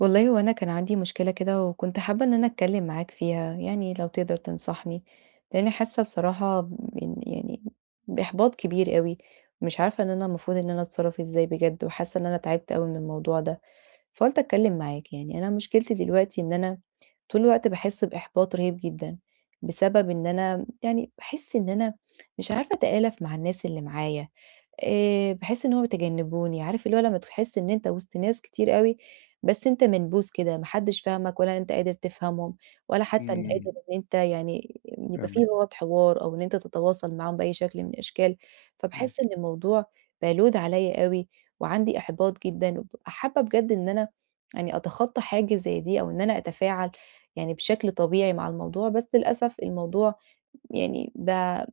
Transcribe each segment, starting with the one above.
والله هو أنا كان عندي مشكلة كده وكنت حابة إن أنا أتكلم معاك فيها، يعني لو تقدر تنصحني، لأني حاسة بصراحة بإن يعني بإحباط كبير أوي، مش عارفة إن أنا المفروض إن أنا أتصرف إزاي بجد، وحاسة إن أنا تعبت أوي من الموضوع ده، فقُلت أتكلم معاك يعني. أنا مشكلتي دلوقتي إن أنا طول الوقت باحس بإحباط رهيب جدًا، بسبب إن أنا يعني باحس إن أنا مش عارفة أتآلف مع الناس اللي معايا. باحس إن هُم بيتجنبوني، عارف اللي هو لمّا تحس إن أنت وسط ناس كتير أوي، بس أنت منبوذ كده، ما حدش فاهمك ولا أنت قادر تفهمهم، ولا حتى إن إمم، قادر إن أنت يعني يبقى في فاهمِك، لغة حوار أو إن أنت تتواصل معاهم بأي شكل من الأشكال، إمم، فباحس إن الموضوع بقى load عليَّ أوي، وعندي إحباط جدًا، وبابقى حابة بجد إن أنا يعني أتخطى حاجة زي دي، أو إن أنا أتفاعل يعني بشكل طبيعي مع الموضوع، بس للأسف الموضوع يعني بقى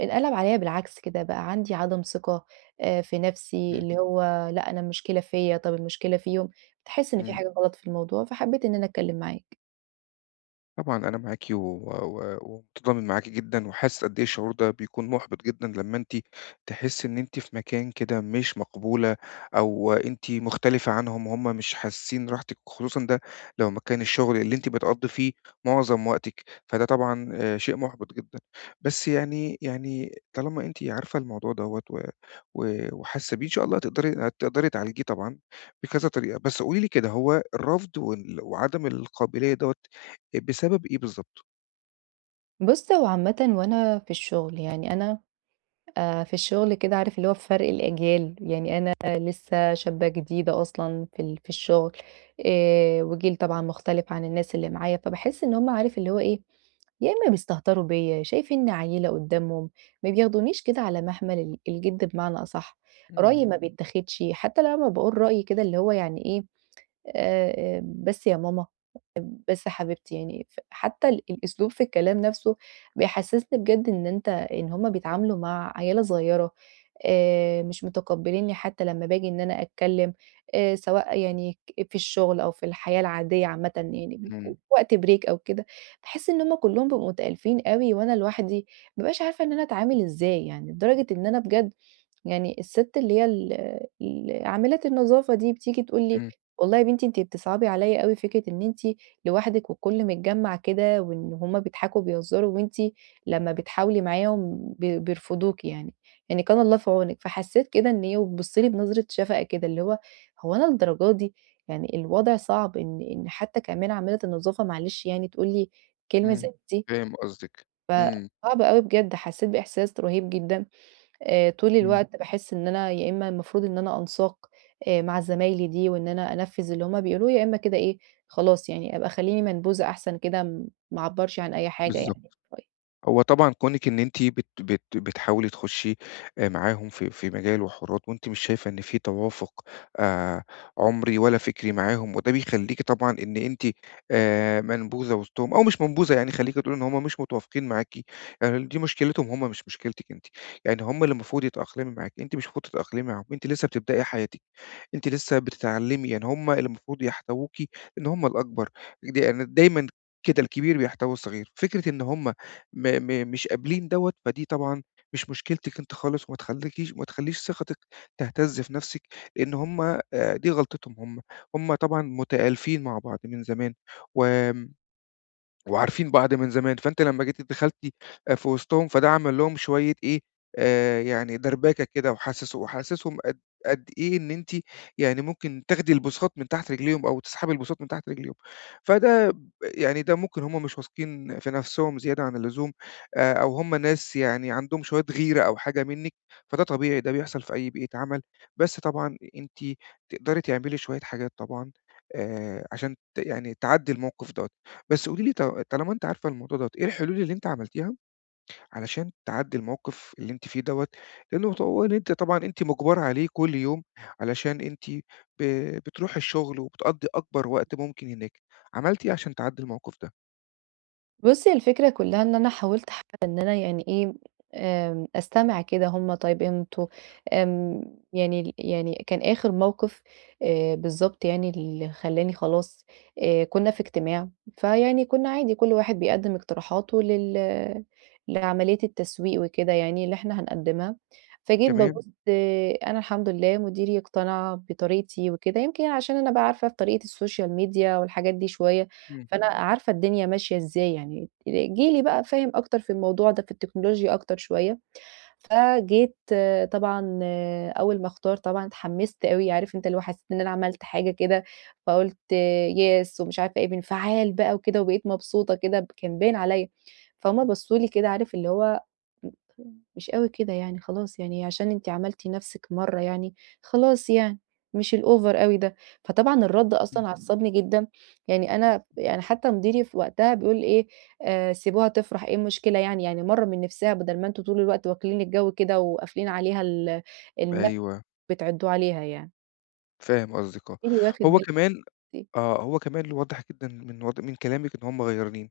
انقلب عليّا بالعكس كده، بقى عندي عدم ثقة في نَفْسي، إمم، اللي هو لأ أنا المشكلة فيّا، طَب المشكلة فيهم، تحس إن في إمم. حاجة غلط في الموضوع، فحبّيت إن أنا أتكلّم معاك. طبعًا أنا معاكِ و و ومتضامن معاكِ جدًا، وحاسس قد إيه الشعور ده بيكون مُحبِط جدًا لمّا أنتِ تحسّي إن أنتِ في مكان كده مش مقبولة، أو أنتِ مختلفة عنهم، هُم مش حاسين راحتِك، خصوصًا ده لو مكان الشغل اللي أنتِ بتقضّي فيه معظم وقتِك، فده طبعًا شيء مُحبِط جدًا. بس يعني طالما أنتِ عارفة الموضوع دوّة و و وحاسة بيه، إن شاء الله هتقدري تعالجيه طبعًا بكذا طريقة. بس قولي لي كده، هو الرفض وعدم القابلية دوّة بسبب إيه بالضبط؟ بُص، هو عامةً وأنا في الشغل، يعني أنا في الشغل كده عارف اللي هو فرق الأجيال، يعني أنا لسه شابة جديدة أصلًا في الشغل، وجيل طبعًا مختلف عن الناس اللي معايا، فباحس إن هم عارف اللي هو إيه، يا إما بيستهتروا بيا شايفيني عيلة قدامهم، ما بياخدونيش كده على محمل الجد بمعنى أصح. رأيي إمم. ما بيتاخدش حتى لما بقول رأيي كده اللي هو يعني إيه، آه آه، بس يا ماما، بس يا حبيبتي يعني، حتى الأسلوب في الكلام نفسه بيحسسني بجد إن أنت إن هما بيتعاملوا مع عيلة صغيرة، مش متقبلينّي حتى لمّا باجي إن أنا أتكلّم، سواء يعني في الشغل أو في الحياة العادية عامةً يعني، إمم، وقت break أو كده، باحس إن هُم كلّهم بيبقوا متألّفين أوي وأنا لوحدي، ما بابقاش عارفة إن أنا أتعامل إزاي يعني، لدرجة إن أنا بجد يعني السِت اللي هي ال عاملات النضافة دي بتيجي تقول لي: إمم، "والله يا بنتي أنتِ بتصعبي عليَّ أوي فكرة إن أنتِ لوحدِك والكل متجمّع كده وإن هُم بيضحكوا وبيهزروا وأنتِ لمّا بتحاولي معاهم بيرفضوكِ يعني." يعني كان الله في عونِك. فحسيت كده إن هي وبتبُص لي بنظرة شفقة كده، اللي هو هو أنا للدرجة دي! يعني الوضع صعب إن حتى كمان عاملة النضافة معلش يعني تقول لي كلمة إمم، زي دي، فاهم قصدِك، إمم، صعب أوي بجد، حسيت بإحساس رهيب جدًا. طول إمم. الوقت باحس إن أنا يا إما المفروض إن أنا أنساق مع زمايلي دي وإن أنا أنفّذ اللي هُم بيقولوه، يا إما كده إيه، خلاص يعني أبقى خلّيني منبوذة أحسن كده، ما أعبّرش عن أي حاجة بالضبط. يعني. هو طبعًا كونِك إن أنتِ بت بت بتحاولي تخشي معاهم في مجال وحوارات وأنتِ مش شايفة إن في توافق آآ عُمري ولا فكري معاهم، وده بيخلّيكِ طبعًا إن أنتِ منبوذة وسطهم أو مش منبوذة، يعني خلّيكِ تقولي إن هم مش متوافقين معاكِ، يعني دي مشكلتهم هم مش مشكلتِك أنتِ، يعني هم اللي المفروض يتأقلمي معاكِ، أنتِ مش المفروض تتأقلمي معاهم، أنتِ لسه بتبدئي حياتِك. أنتِ لسه بتتعلمي، يعني هم اللي المفروض يحتووكِ لأن هم الأكبر، يعني دايمًا كده الكبير بيحتوي الصغير، فكرة إن هم م م مش قابلين دوّة، فدي طبعًا مش مشكلتِك أنتِ خالص، وما تخليكيش ما تخلّيش ثقتِك تهتز في نفسِك، لأن هم دي غلطتهم هم، هم طبعًا متآلفين مع بعض من زمان، و وعارفين بعض من زمان، فأنتِ لمّا جيتِ دخلتِ في وسطهم، فده عمل لهم شوية إيه، يعني دربكة كده وحسسهم قد إيه إن أنتِ يعني ممكن تاخدي البساط من تحت رجليهم أو تسحبي البساط من تحت رجليهم. فده ب يعني ده ممكن هم مش واثقين في نفسهم زيادة عن اللزوم أو هم ناس يعني عندهم شوية غيرة أو حاجة منِّك، فده طبيعي، ده بيحصل في أي بيئة عمل، بس طبعًا أنتِ تقدري تعملي شوية حاجات طبعًا عشان يعني تعدّي الموقف دوّة. بس قولي لي طالما أنتِ عارفة الموضوع دوّة، إيه الحلول اللي أنتِ عملتيها علشان تعدّي الموقف اللي أنتِ فيه دوّة؟ لأنه هو إن أنتِ طبعًا أنتِ مُجبرة عليه كل يوم علشان أنتِ ب بتروحي الشغل وبتقضّي أكبر وقت ممكن هناك. عملتِ إيه عشان تعدّي الموقف ده؟ بُصّي، الفكرة كلّها إن أنا حاولت حتى إن أنا يعني إيه، أستمع كده هم طيب أنتم، آمم، يعني يعني كان آخر موقف، بالضبط يعني اللي خلّاني خلاص، كنا في اجتماع، فيعني كنا عادي كل واحد بيقدّم اقتراحاته لعملية التسويق وكده يعني اللي إحنا هنقدّمها، فجيت تمام، بابُص. أنا الحمد لله مديري اقتنع بطريقتي وكده، يمكن عشان أنا بقى عارفة في طريقة السوشيال ميديا والحاجات دي شوية، إمم، فأنا عارفة الدنيا ماشية إزاي يعني، جيلي بقى فاهم أكتر في الموضوع ده، في التكنولوجيا أكتر شوية. فجيت آه، طبعًا آه، أول ما اختار طبعًا اتحمست أوي، عارف أنت اللي هو حسيت إن أنا عملت حاجة كده، فقُلت yes ومش عارفة إيه، بانفعال بقى وكده وبقيت مبسوطة كده، كان باين عليَّ. فهُم بصّوا لي كده عارف اللي هو مش أوي كده يعني، خلاص يعني عشان أنتِ عملتِ نَفْسِك مرّة يعني، خلاص يعني مش الأوفر أوي ده. فطبعًا الرد إمم، أصلًا عصّبني جدًا. يعني أنا يعني حتى مديري في وقتها بيقول إيه: سيبوها تفرح، إيه المشكلة يعني؟ يعني مرّة من نِفْسها بدل ما أنتم طول الوقت واكلين الجو كده وقافلين عليها النَفْس أيوه، بتعِدّوه عليها يعني." فاهم قصدِك آه. مديري واخِد هو باله. كمان هو كمان واضح جدًا من كلامِك إن هم غيرانين.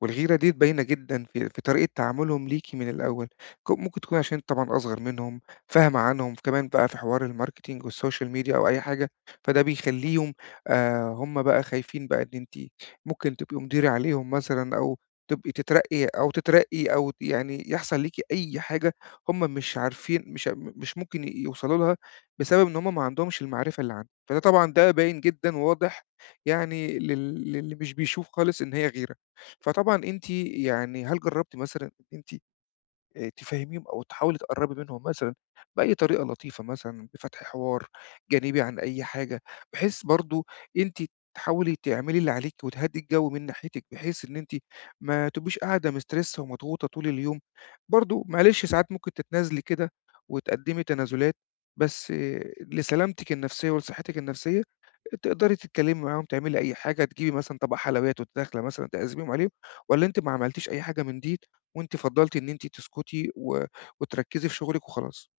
والغيرة دي باينة جدًا في طريقة تعاملهم ليكِ من الأول، ممكن تكوني عشان أنتِ طبعًا أصغر منهم، فاهمة عنهم، كمان بقى في حوار الmarketing والsocial media أو أي حاجة، فده بيخلّيهم هم بقى خايفين بقى إن أنتِ ممكن تبقي مديرة عليهم مثلًا أو تبقي تترقّي أو يعني يحصل ليكِ أي حاجة هم مش عارفين مش ممكن يوصلوا لها بسبب إن هم ما عندهمش المعرفة اللي عندِك، فده طبعًا ده باين جدًا وواضح يعني للي مش بيشوف خالص إن هي غيرة. فطبعًا أنتِ يعني هل جرّبتِ مثلًا إن أنتِ تفهّميهم أو تحاولي تقرّبي منهم مثلًا بأي طريقة لطيفة مثلًا، بفتح حوار جانبي عن أي حاجة، بحيث برضه أنتِ تحاولي تعملي اللي عليكِ وتهدّي الجو من ناحيتِك، بحيث إن أنتِ ما تبقيش قاعدة مسترِّسة ومضغوطة طول اليوم. برضه معلش ساعات ممكن تتنازلي كده وتقدّمي تنازلات، بس آه، لسلامتِك النفسية ولصحتِك النفسية تقدري تتكلّمي معاهم، تعملي أي حاجة، تجيبي مثلًا طبق حلويات وأنتِ داخلة مثلًا تعزميهم عليهم والّا أنتِ ما عملتيش أي حاجة من دي وأنتِ فضّلتِ إن أنتِ تسكتي و وتركّزي في شغلِك وخلاص.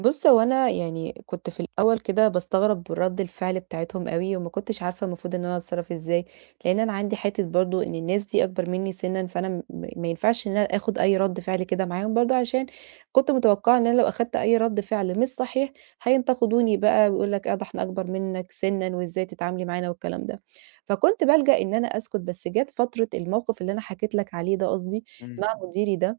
بُص، هو أنا يعني كنت في الأول كده باستغرب رَد الفعل بتاعتهم أوي، وما كنتش عارفة المفروض إن أنا أتصرّف إزاي، لإن أنا عندي حتّة برضه إن الناس دي أكبر منّي سِنًّا، فأنا ما ينفعش إن أنا آخُد أي رَد فعل كده معاهم برضه، عشان كنت متوقعة إن أنا لو أخدت أي رَد فعل مش صحيح، هينتقدوني بقى ويقولوا لك: "آه، ده إحنا أكبر منّك سِنًّا وإزاي تتعاملي معانا؟" والكلام ده. فكنت بالجأ إن أنا أسكت، بس جات فترة الموقِف اللي أنا حكيت لك عليه ده، قصدي إمم، مع مديري ده،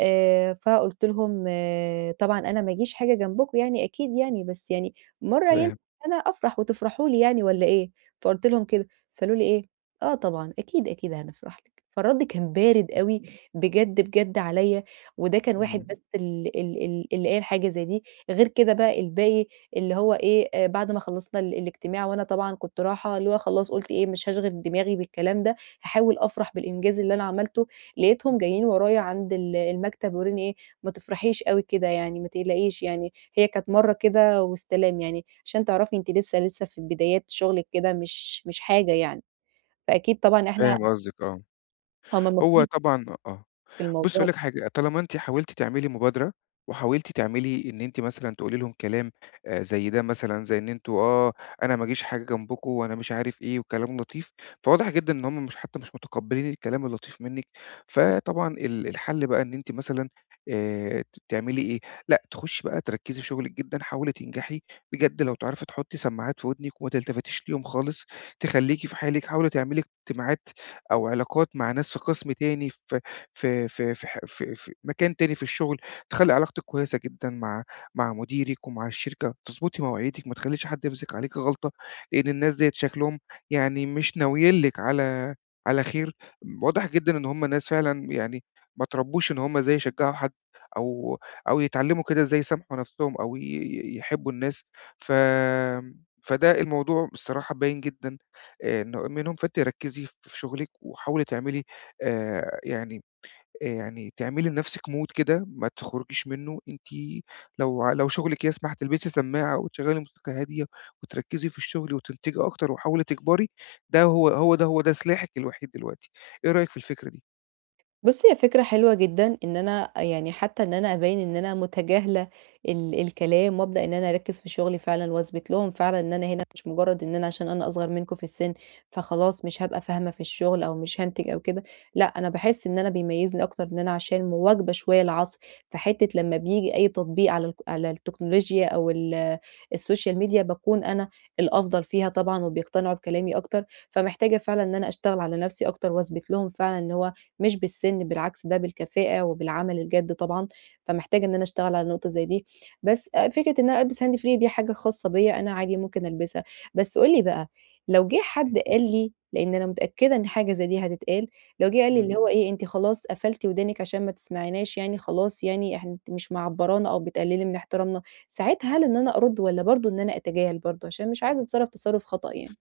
فقُلت لهم آه، طبعًا أنا ما اجيش حاجة جنبكم يعني أكيد يعني، بس يعني مرّة ينفع فاهم، أنا أفرح وتفرحوا لي يعني والّا إيه؟ فقُلت لهم كده، فقالوا لي إيه: "آه طبعًا، أكيد، أكيد هنفرح لِك." فالرَد كان بارد أوي بجد، بجد عليّا، وده كان إمم، واحد بس ال ال ال اللي قال حاجة زي دي. غير كده بقى الباقي اللي هو إيه، بعد ما خلّصنا الاجتماع وأنا طبعًا كنت راحة اللي هو خلاص قُلت إيه، مش هاشغِل دماغي بالكلام ده، هاحاول أفرح بالإنجاز اللي أنا عملته، لقيتهم جايين ورايا عند المكتب بيقولوا لي إيه: "ما تفرحيش أوي كده يعني، ما تقلقيش يعني، هي كانت مرّة كده واستلام يعني، عشان تعرفي أنتِ لسه لسه في بدايات شغلِك كده، مش حاجة يعني." فأكيد طبعًا إحنا، فاهم قصدِك آه. هُم هو المفروض طبعًا آه. في بُصّي هاقول الموضوع. لِك حاجة، طالما أنتِ حاولتِ تعملي مبادرة، وحاولتِ تعملي إن أنتِ مثلًا تقولي لهم كلام زي ده مثلًا، زي إن أنتم آه، أنا ما أجيش حاجة جنبكم وأنا مش عارف إيه وكلام لطيف، فواضح جدًا إن هم مش حتى مش متقبلين الكلام اللطيف منِّك، فطبعًا الحل بقى إن أنتِ مثلًا تعملي إيه، لأ تخشي بقى تركّزي في شغلِك جدًا، حاولي تنجحي بجد لو تعرفي تحطي سماعات في ودنِك وما تلتفتيش ليهم خالص، تخلّيكِ في حالِك، حاولي تعملي اجتماعات أو علاقات مع ناس في قسم تاني ف في في في ح في في مكان تاني في الشغل، تخلّي علاقتِك كويسة جدًا مع مديرِك ومع الشركة، تضبطي مواعيدِك، ما تخلّيش حد يمسك عليكِ غلطة، لإن الناس ديّة شكلهم يعني مش ناويين لِك على خير، واضح جدًا إن هُم ناس فعلًا يعني ما اتربّوش إن هُم إزاي يشجّعوا حد أو أو يتعلّموا كده إزاي يسامحوا نَفْسهم أو ي ي يحبّوا الناس، ف فده الموضوع الصراحة باين جدًا إن منهم فأنتِ ركّزي في شغلِك وحاولي تعملي آآ يعني يعني تعملي لنَفْسِك mood كده ما تخرجيش منّه، أنتِ لو شُغلِك يسمح تلبسي سماعة وتشغّلي موسيقى هادية وتركّزي في الشغل وتنتجي أكتر وحاولي تكبري، ده هو سلاحِك الوحيد دلوقتي، إيه رأيك في الفكرة دي؟ بُصّي، هي فكرة حلوة جدًا إن أنا يعني حتى إن أنا أبيّن إن أنا متجاهلة الكلام وأبدأ إن أنا أركّز في شغلي فعلًا وأثبت لهم فعلًا إن أنا هنا مش مجرّد إن أنا عشان أنا أصغر منكم في السِن، فخلاص مش هابقى فاهمة في الشغل أو مش هانتج أو كده. لأ، أنا باحس إن أنا بيميّزني أكتر إن أنا عشان مواكبة شوية العصر، فحتّة لمّا بييجي أي تطبيق على على التكنولوجيا أو السوشيال ميديا باكون أنا الأفضل فيها طبعًا وبيقتنعوا بكلامي أكتر، فمحتاجة فعلًا إن أنا أشتغل على نَفْسي أكتر وأثبت لهم فعلًا إن هو مش بالسن، بالعكس ده بالكفاءة وبالعمل الجاد طبعًا، فمحتاجة إن أنا أشتغل على نقطة زي دي. بس فكرة إن أنا ألبس هاند فري دي حاجة خاصة بيّا، أنا عادي ممكن ألبسها، بس قُل لي بقى، لو جِه حد قال لي، لإن أنا متأكدة إن حاجة زي دي هتتقال، لو جِه قال لي إمم. اللي هو إيه أنتِ خلاص قفلتِ ودانِك عشان ما تسمعيناش يعني، خلاص يعني إحنا أنتِ مش معبّرانا أو بتقللي من احترامنا، ساعتها هل إن أنا أرُد والّا برضه إن أنا أتجاهل برضه؟ عشان مش عايزة أتصرّف تصرُّف خطأ يعني.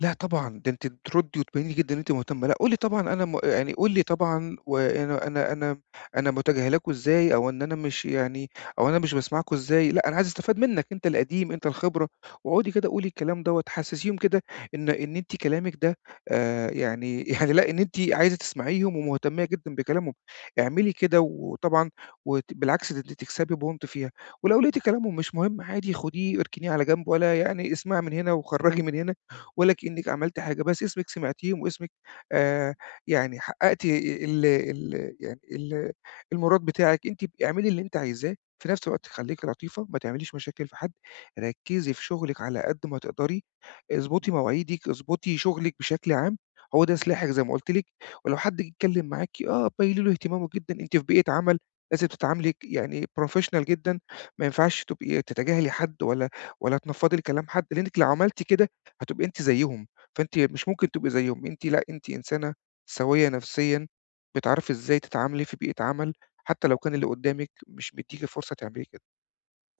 لأ طبعًا، ده أنتِ بتردّي وتبيّني لي جدًا إن أنتِ مهتمة، لأ قولي طبعًا أنا م يعني قولي طبعًا وأنا أنا أنا أنا متجاهلاكوا إزاي أو إن أنا مش يعني أو أنا مش باسمعكوا إزاي، لأ أنا عايز أستفاد منّك أنت القديم، أنت الخبرة، واقعدي كده قولي الكلام دوّة، حسّسيهم كده إن أنتِ كلامِك ده يعني يعني لأ إن أنتِ عايزة تسمعيهم ومهتمية جدًا بكلامهم، اعملي كده وطبعًا بالعكس ده أنتِ تكسبي بونت فيها، ولو لقيتِ كلامهم مش مهم عادي خُديه اركنيه على جنب ولا يعني اسمعي من هنا وخرّجي من هنا. ولا كأنِّك عملتِ حاجة، بس اسمِك سمعتيهم واسمِك آآ يعني حققتِ ال ال يعني ال المُراد بتاعِك، أنتِ اعملي اللي أنتِ عايزاه، في نفس الوقت خلّيكِ لطيفة، ما تعمليش مشاكل في حد، ركّزي في شغلِك على قد ما تقدري، اضبطي مواعيدِك، اضبطي شغلِك بشكل عام، هو ده سلاحِك زي ما قُلت لِك، ولو حد جه يتكلّم معاكِ، آه بيّني له اهتمامه جدًا، أنتِ في بيئة عمل لازم تتعاملي يعني professional جدًا، ما ينفعش تبقي تتجاهلي حد ولا تنفّضي لكلام حد، لإنِّك لو عملتِ كده هتبقي أنتِ زيّهم، فأنتِ مش ممكن تبقي زيّهم، أنتِ لأ، أنتِ إنسانة سويّة نفسيًا، بتعرفي إزاي تتعاملي في بيئة عمل، حتى لو كان اللي قدّامِك مش مدّيكِ فرصة تعملي كده.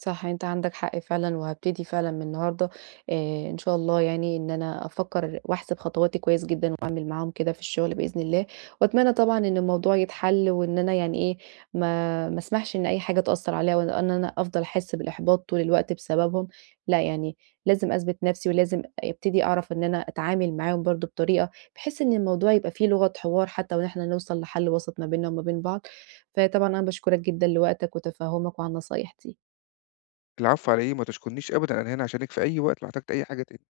صح، أنت عندك حق فعلًا، وهابتدي فعلًا من النهارده إن شاء الله يعني إن أنا أفكّر وأحسب خطواتي كويس جدًا وأعمل معاهم كده في الشغل بإذن الله، وأتمنى طبعًا إن الموضوع يتحل وإن أنا يعني إيه، ما اسمحش إن أي حاجة تأثّر عليَّ وإن أنا أفضل أحس بالإحباط طول الوقت بسببهم، لأ يعني لازم أثبت نَفْسي ولازم أبتدي أعرف إن أنا أتعامل معاهم برضه بطريقة بحيث إن الموضوع يبقى فيه لغة حوار، حتى وإن إحنا نوصل لحل وسط ما بيننا وما بين بعض، فطبعًا أنا باشكرك جدًا لوقتك وتفهُّمك وعلى النصايح دي. العفو على إيه، ما تشكرنيش أبدًا، أنا هنا عشانِك في أي وقت لو احتجتِ أي حاجة تاني.